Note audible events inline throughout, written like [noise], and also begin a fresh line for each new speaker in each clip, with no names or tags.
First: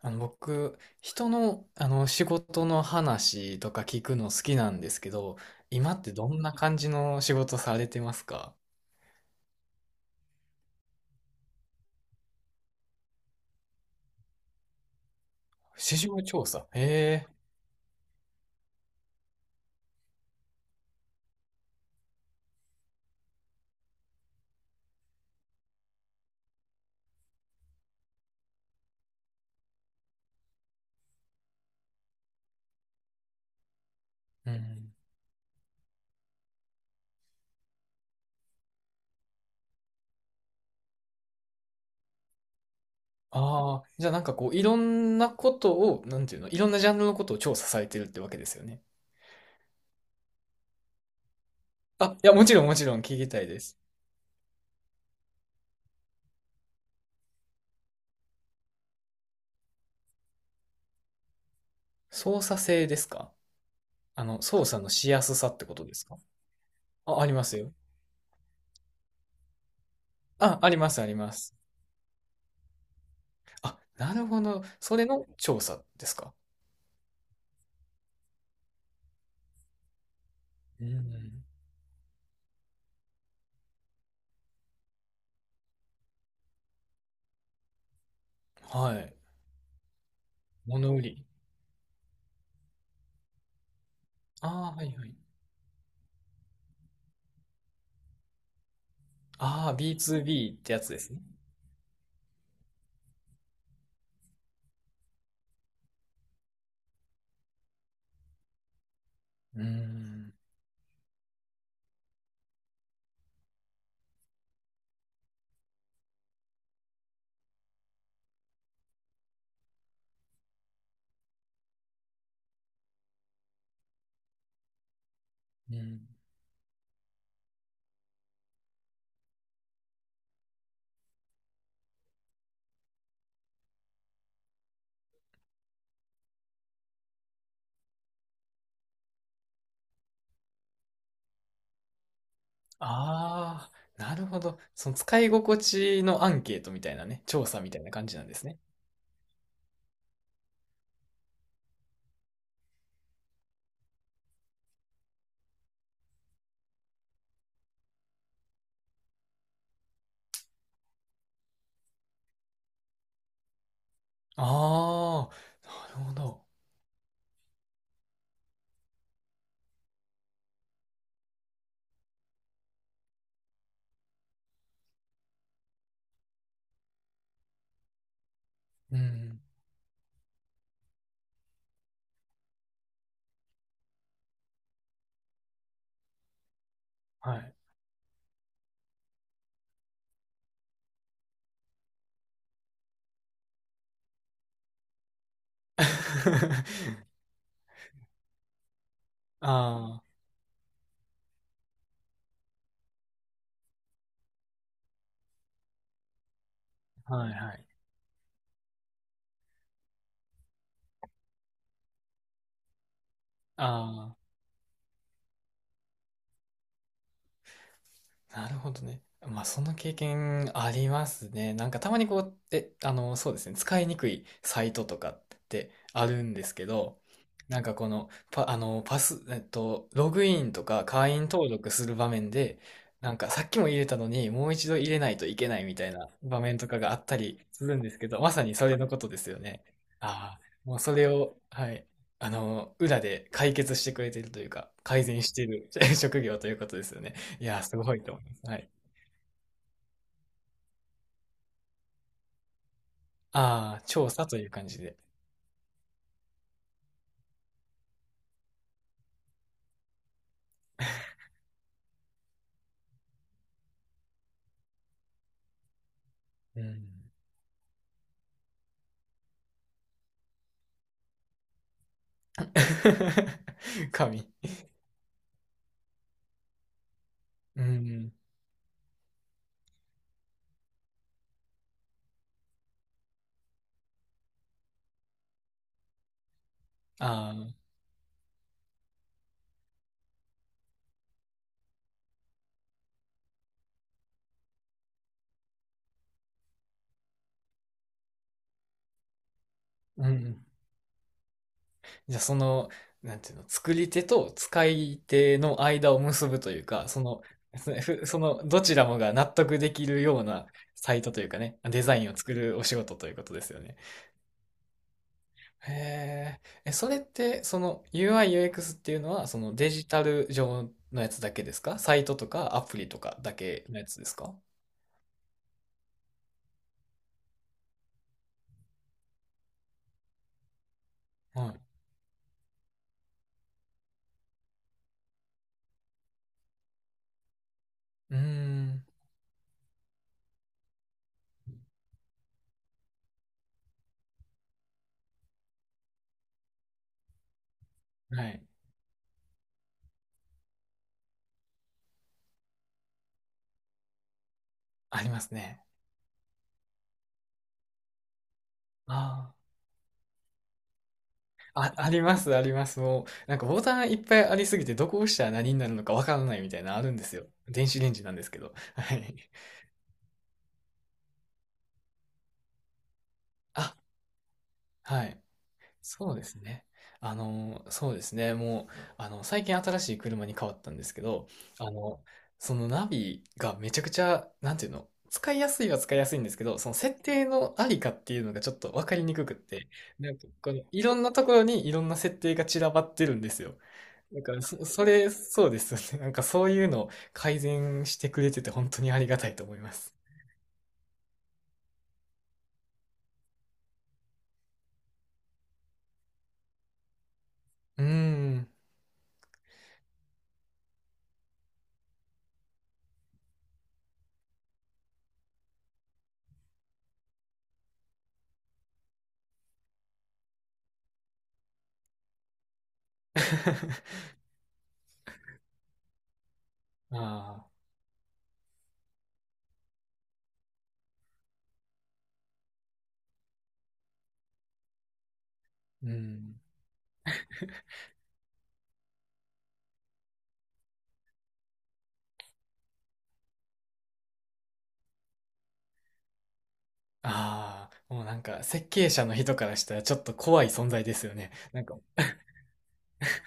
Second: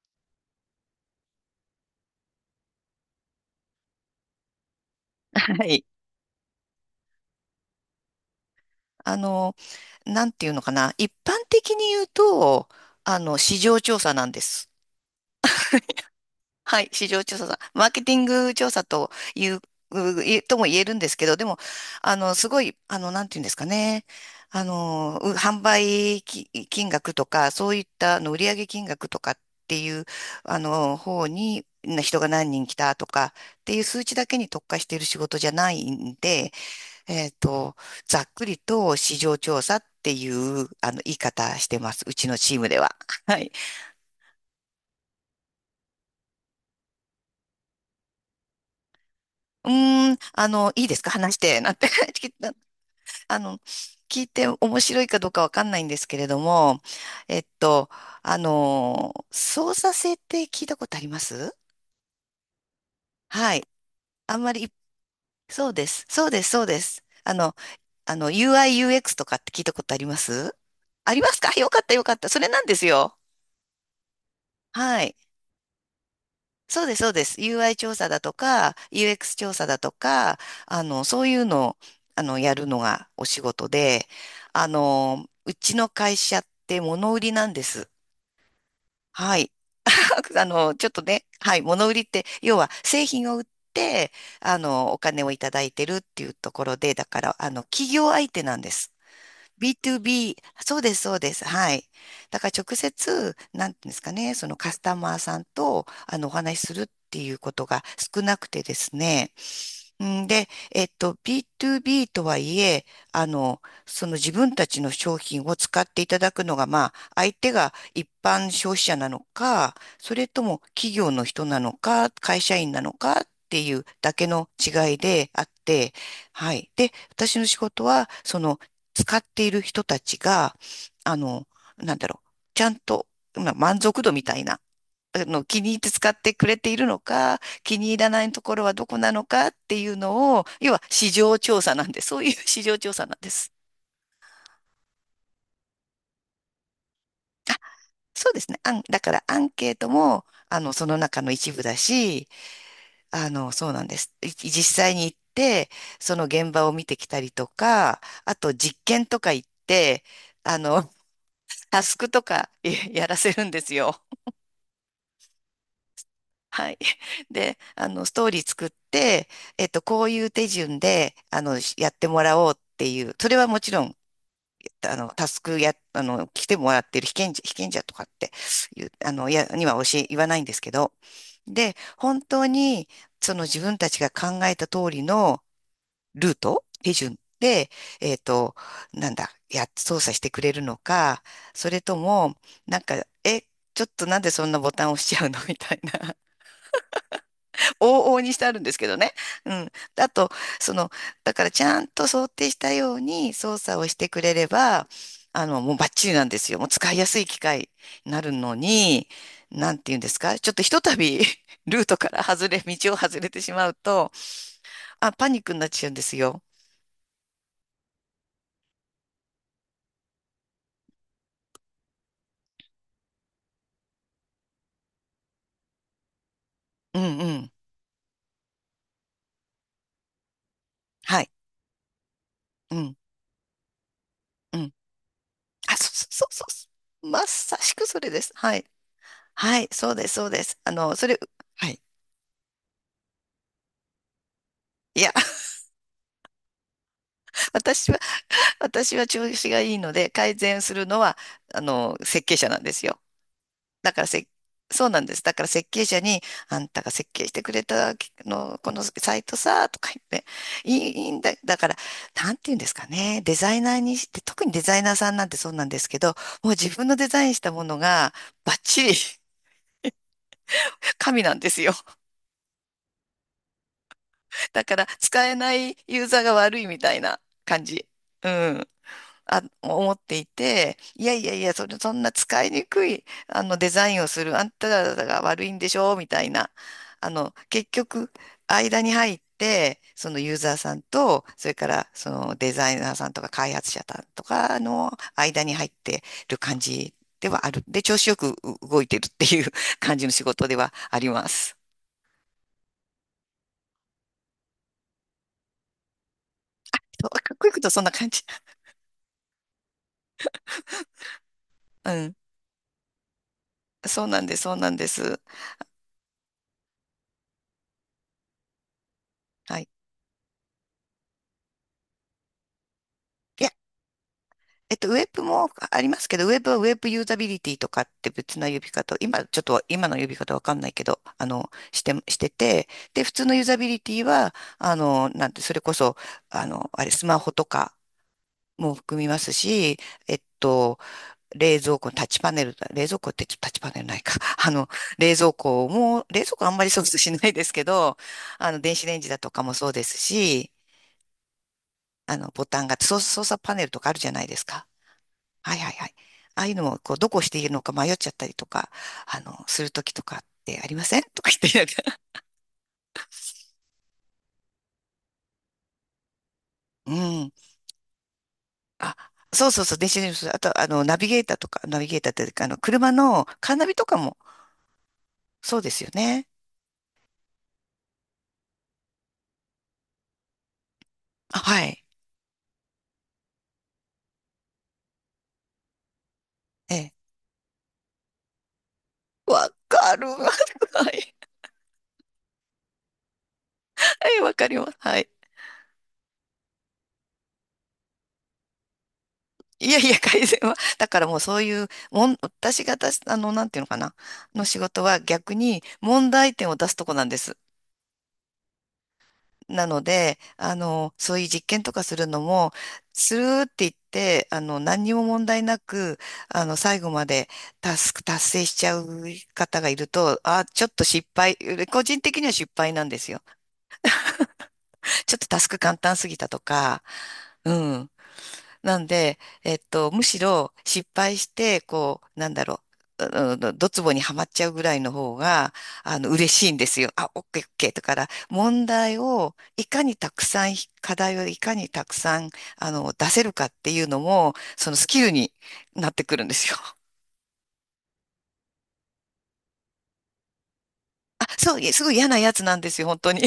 僕、人の、仕事の話とか聞くの好きなんですけど、
はい。
今ってどんな感じの仕事されてますか？
あの、なんていうのかな。一般的に言うと、市場調査なんです。
市場調査。
はい。市場
へえ。
調査さん。マーケティング調査という、ういとも言えるんですけど、でも、あの、すごい、あの、なんていうんですかね。販売金額とか、そういった売上金額とかっていう、方に、な人が何人来たとかっていう数値だけに
う
特化し
ん。
ている仕事じゃないんで、えっと、ざっくりと市場調査っていうあの言い方してます。うちのチームでは。はい。
ああ、じゃあなんかこう、いろんなことを、なんていうの、いろんなジャンルのことを調査されてるってわけですよね。
うーん、いいですか話して、なんて？
あ、いや、
[laughs]
もちろんもちろん聞き
あ
たいで
の、
す。
聞いて面白いかどうかわかんないんですけれども、えっと、操作性って聞いたことあります？
操作性ですか？
はい。あんま
操
り、
作のしやすさって
そう
こと
で
で
す。
すか？
そうです、そうです。
あ、ありますよ。
UI、UX とかって聞いたことあります？
あ、あります、あ
あ
り
りま
ま
すか？
す。
よかった、よかった。それなんですよ。
あ、なるほど。そ
は
れ
い。
の調査ですか？
そうです、そうです。UI 調査だとか、UX 調査だとか、
う
そうい
ん。
うのを、やるのがお仕事で、うちの会社って物売りなんです。
はい。
はい。[laughs] ちょっ
物
と
売り。
ね、はい、物売りって、要は製品を売って、
ああ、はい
お
はい。
金をいただいてるっていうところで、だから、企業相手なんです。
ああ、B2B っ
B2B、
て
そ
や
う
つ
で
で
す、
す
そう
ね。
です。はい。だから直接、なんていうんですかね、そのカスタマーさんと、お話しするっていうことが少なくてですね。
うー
ん
ん。
で、B2B とはいえ、あの、その自分たちの商品を使っていただくのが、まあ、相手が一般消費者なのか、それとも企業の人なのか、会社員なのかっていうだけの違いであっ
う
て、
ん。
はい。で、私の仕事は、その使っている人たちが、あの、なんだろう、ちゃんと、まあ、満足度みたいな、気に入って使ってくれているのか、気に入らないところはどこなのかっていうのを、要は市場調査なんで、そういう [laughs] 市場調査なんです。
ああ、なるほど。その使い心地のアンケートみたいなね、調
あ、
査みたいな感じなん
そう
で
で
す
すね。
ね。
あん、だからアンケートも、その中の一部だし、そうなんです。実際に行って、その現場を見てきたりとか、あと実験とか行って、あの、タスクとかやらせるんですよ。
ああ、なるほど。
はい。[laughs] で、ストーリー作って、こういう手順で、やってもらおうっていう、それはもちろん、タスクや、来てもらってる被験者とかっていう、
うん。
には教え、言わないんですけど、で、本当に、その自分たちが考えた通りのルート、手順
はい。
で、えっと、なんだ、や、操作してくれるのか、それとも、なんか、え、ちょっとなんでそんなボタン押しちゃうの？ [laughs] みたいな。
[laughs]
往々にしてあるんですけどね。うん。
あ
あと、その、だからちゃんと想定したように操作をしてくれれば、もうバッチリなんですよ。もう使いや
あ、
すい
はい
機
は
械
い。
になるのに、なんて言うんですか？ちょっとひとたび [laughs] ルートから外れ、道を外れてしまうと、
ああ。
あ、パニックになっちゃうんですよ。
なるほどね。まあ、その経験ありますね。なんかたまにこう、え、あの、そうですね、使いにくいサイトとかってあるんですけ
う
ど、
んうん。
なんかこの、パ、あの、パス、ログインとか会
は
員
い。
登録する場面で、
うん。
なんかさっきも入れたのにもう
う
一
ん。
度入れないといけないみ
あ、
た
そう
いな
そう
場
そう
面と
そ
かがあっ
う。
た
ま
り
さ
す
し
るん
く
です
そ
け
れ
ど、
で
ま
す。
さに
はい。
それのことですよ
は
ね。
い。そうです、そう
ああ、
です。
もうそれを、
は
は
い。
い、裏で解決してくれてるというか、
い
改
や、
善してい
[laughs]
る [laughs] 職業ということですよね。いやー、す
私
ご
は
いと思います。はい。
私は調子がいいので、改善するのは、設計者なんですよ。
ああ、
だから
調査
せ、
という感じ
そう
で。
なんです。だから設計者に、あんたが設計してくれたの、このサイトさ、とか言って、いいんだ。だから、なんて言うんですかね。デザイナーにして、特にデザイナーさんなんてそうなんですけど、もう
う
自分
ん。
のデザインしたものが、バッチリ神なんですよ。
[laughs] 神。
だから、使えないユーザーが悪いみたいな
う
感じ。
ん。
うん。あ、思っていて、いやいやいや、それ、そんな使いにくい、デザインをする、あんたらが悪いんでしょ、みたいな。
ああ、
結局、間に入って、そのユーザーさんと、それから、そのデザイナーさんとか開発者さんとかの間に入ってる感じではある。で、調子よく動いてるっていう [laughs] 感じ
う
の仕
ん。
事ではあります。
じゃあ、その、なんていうの、作り手と使い手の間を結ぶというか、そ
そう
の、
かっこいいこと
そ
そんな
ふ
感
そ
じ。
の、どちらもが納得できるようなサイトというかね、デ
う
ザイン
ん。
を作るお仕事ということですよね。
そうなんです、そうなんです。
へーえ、それって、その UI、UX っていうのは、その
はい。
デジタル上のやつだけですか？サイトとかアプリとかだ
いや、
けのやつですか？
ウェブもありますけど、ウェブはウェブユーザビリティとかって別な呼び方を、今ちょっと今の呼び方わかんないけど、
はい。
してて、で、普通のユーザビリティは、あの、なんて、それこそ、あの、あれ、スマホとか
うー
も
ん。
含みますし、えっと、冷蔵庫のタッチパネル、冷蔵庫ってちょっとタッチパネルないか。[laughs] あの、冷蔵庫も、冷蔵庫あんまり操作しないですけど、
はい。
電子レンジだとかもそうですし、ボタンが、操作パネルとかあるじゃないですか。
あります
はい
ね。
はいはい。ああいうのも、こう、どこをしているのか迷っちゃったりとか、
ああ。
するときとかってありません？ [laughs] とか言っ
あ、
て、
あります、あります。もう、なんかボタンいっぱいありすぎて、どこ押したら何になるのかわからないみたいなのあ
[laughs] う
るんですよ。
ん。
電子レンジなんですけど。は
あ、
い。
そうそうそう、電子レンジ、あと、ナビゲーターとか、ナビゲーターっていうか、車のカーナビ
あ、
とかも、
はい。
そうですよ
そうで
ね。
すね。そうですね。もう、最近新しい車に変わったんですけど、
あ、は
あ
い。
の、そのナビがめちゃくちゃ、なんていうの、使いやすいは使いやすいんですけど、そ
え
の
え。
設定のありかっていうのがちょっとわかりにくくっ
わ
て、
かる。
なんかこの
[laughs]
い
は
ろんな
い。
ところにいろんな設定が散らばってるんですよ。
はい、
なん
わ
か、
かり
そ、
ます。
そ
はい。
れ、そうですよね。なんかそういうの改善してくれてて本当にありがたいと思い
い
ま
やい
す。
や、改善は。だからもうそういう、私が出す、あの、なんていうのかな、の仕事は逆に問題点を出すとこなんです。
うーん。
なので、そういう実験とかするのも、スルーって言って、何にも問題なく、最後までタスク達成しちゃう方がいると、あ、ちょっと失敗、個人的には失敗なんですよ。
[laughs]
ちょっとタスク簡単すぎたとか、
ああ、
うん。なんで、むしろ失敗して、こう、ドツボにはまっちゃうぐらいの方が、
う
嬉
ん。
しいんですよ。あ、オッケーオッケー。だから、問題をいかにたくさん、課題をいかにたくさん、出せるかっていうのも、そのスキルになってくるんですよ。
ああ、もうなんか設計者の人からしたらちょっと怖い存在ですよ
あ、
ね。
そう、
なんか
すごい嫌なやつなんですよ、本当に。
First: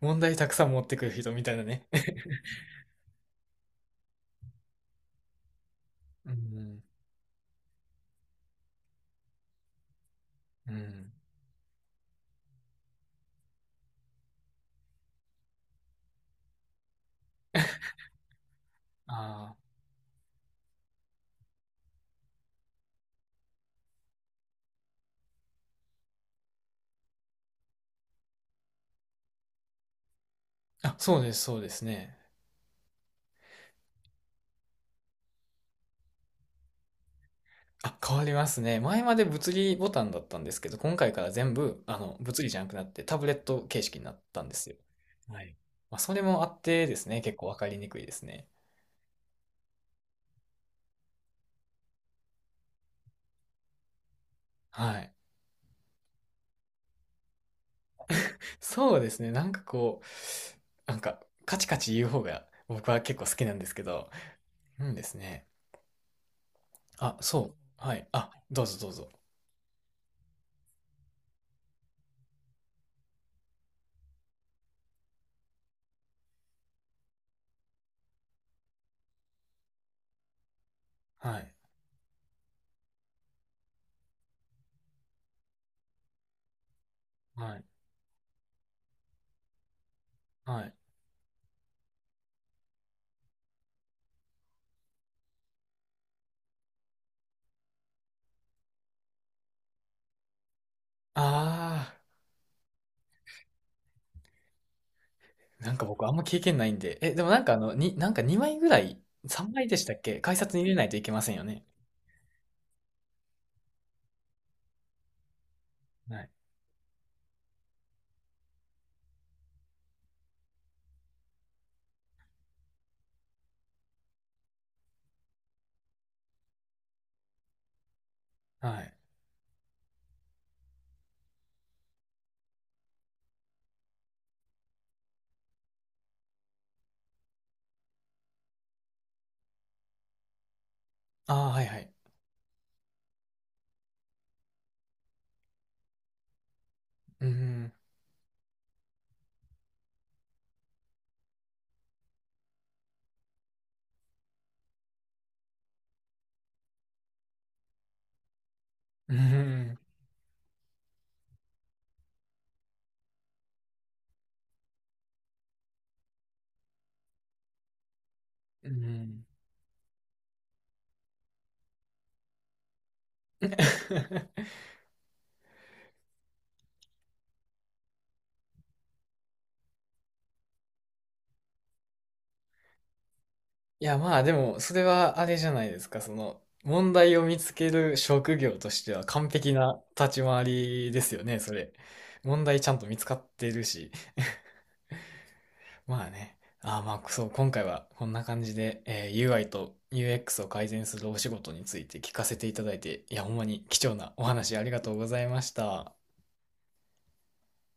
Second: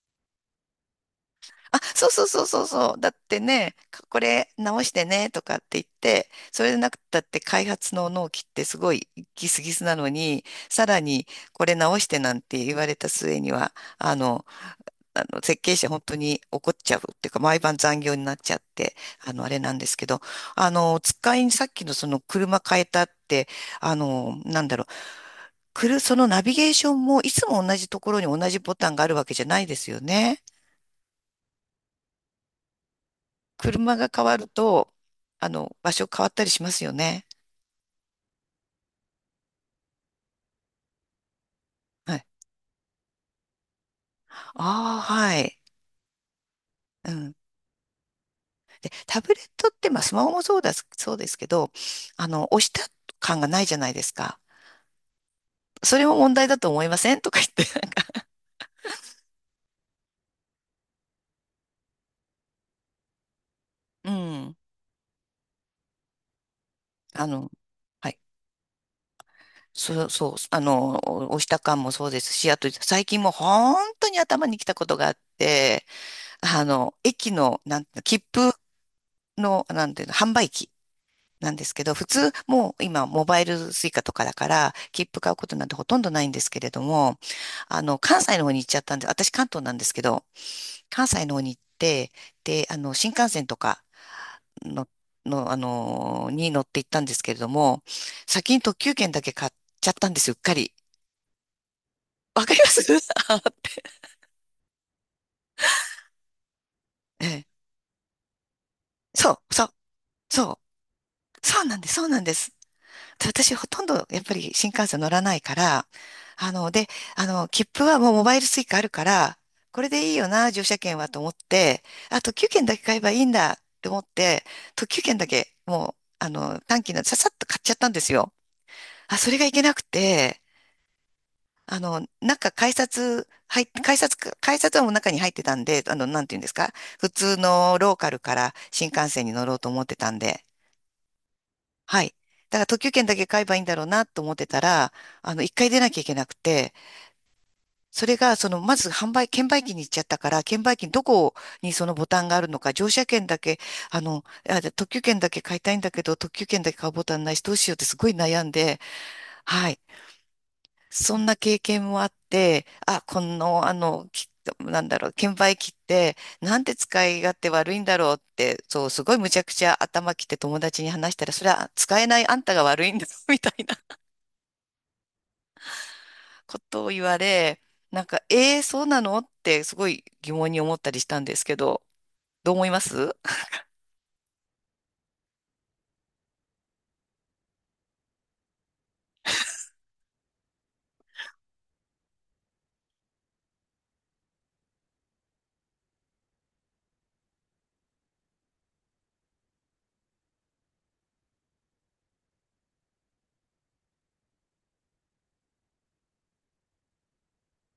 問題たくさん持ってくる人みたいな
あ、
ね。
そうそうそうそうそう。だってね、これ直してねとかって言っ
[laughs]
て、
う
それで
ん、
なくったって開発の納期ってすごいギスギスなのに、
う
さら
ん。
にこれ直してなんて言われた末には、あの、あの設計者本当に怒っちゃうっていうか、毎晩残業になっちゃって、
あ
あれなんですけど、あの、使いにさっきのその車変えたって、あの、なんだろう、そのナビゲーションもいつも同じところに同じボタンがあるわけじゃないですよね。
あ、あ、そうです、そうですね。
車が変わると、場所変わったりしますよね。
あ、変わりますね。前まで物理ボタンだったんですけど、今回から全部、
はい。
物理じゃなくなってタブレット形式になったんですよ。
ああ、は
はい。
い。
まあ、それもあってです
う
ね、
ん。
結構わかりにくいですね。
で、タブレットって、まあ、スマホもそうだ、そうですけど、押した感がないじゃないですか。
はい。
それも問題だと思いません？とか言って、
そうですね。なんかこう、なんか、カチカチ言う方が僕は結構好きなんですけ
う
ど、
ん。
うんですね。あ、
あの、
そう。はい。
はい。
あ、どうぞどうぞ。
そう、そう、押した感もそうですし、あと、最近もう本当に頭にきたことがあって、駅の、なんていうの、切符の、なんていうの、販売機。
は
な
い。
んですけど、普通、もう今、モバイルスイカとかだから、切符買うことなんてほとんどないんですけれども、
はい。
関西の方に行っちゃったんで、私関東なんですけど、
はい。
関西の方に行って、で、新幹線とかの、に乗って行ったんですけれども、先に特急券だけ買っちゃったんですよ、うっかり。
あ
わかります？ [laughs] あーって。
あ、なんか僕あんま経験ないんで。え、で
え
もなん
え、
かあの、に、なんか2枚ぐらい、
そ
3
う、そ
枚
う、
でしたっけ？改
そ
札に入れ
う、
ないといけませんよ
そう
ね。
なんです、そうなんです。私ほとんどやっぱり新幹線乗らないから、あの、で、あの、切符はもうモバイル Suica あるから、これでいいよな、乗車券はと思って、特急券だけ買えばいいんだって思って、特急券だけもう、短期のささっと買っちゃったんですよ。
はい。
あ、それがいけなくて、あの、中改札、入っ改札、改札はもう中に入ってたんで、なんていうんですか、普通のローカルから新幹線に乗ろうと思ってたんで、
ああ、はいはい。
はい。だから特急券だけ買えばいいんだろうなと思ってたら、一回出なきゃいけなくて、
うん。
それが、その、まず券売機に行っちゃったから、券売機にどこにそのボタンがあるのか、乗車券だけ、あの、あ、じゃあ特急券だけ買いたいんだけど、特急券だけ買うボタンないし、どうしようってすごい悩んで、
う
はい。
ん。
そんな経験もあって、あ、この、あの、きなんだろう、券売機って、なんで使い勝手悪いんだろうって、
[laughs] う
そう、すごい
ん。
むちゃくちゃ頭きて友達に話したら、それは使えないあんたが悪いんだ、[laughs] みたい
[laughs]
ことを言われ、そうなのってすごい疑問に思ったりしたんですけど、どう思います？
いや、まあでも、それはあれじゃないですか。その、問題を見つける職業としては完璧な立ち回りですよね、それ。問題ちゃんと見つかってるし。まあね。ああ、まあ、そう、今回はこんな感じで、えー UI と UX を改善するお仕事について聞かせていただいて、いや、ほんまに貴重なお話ありがとうございました。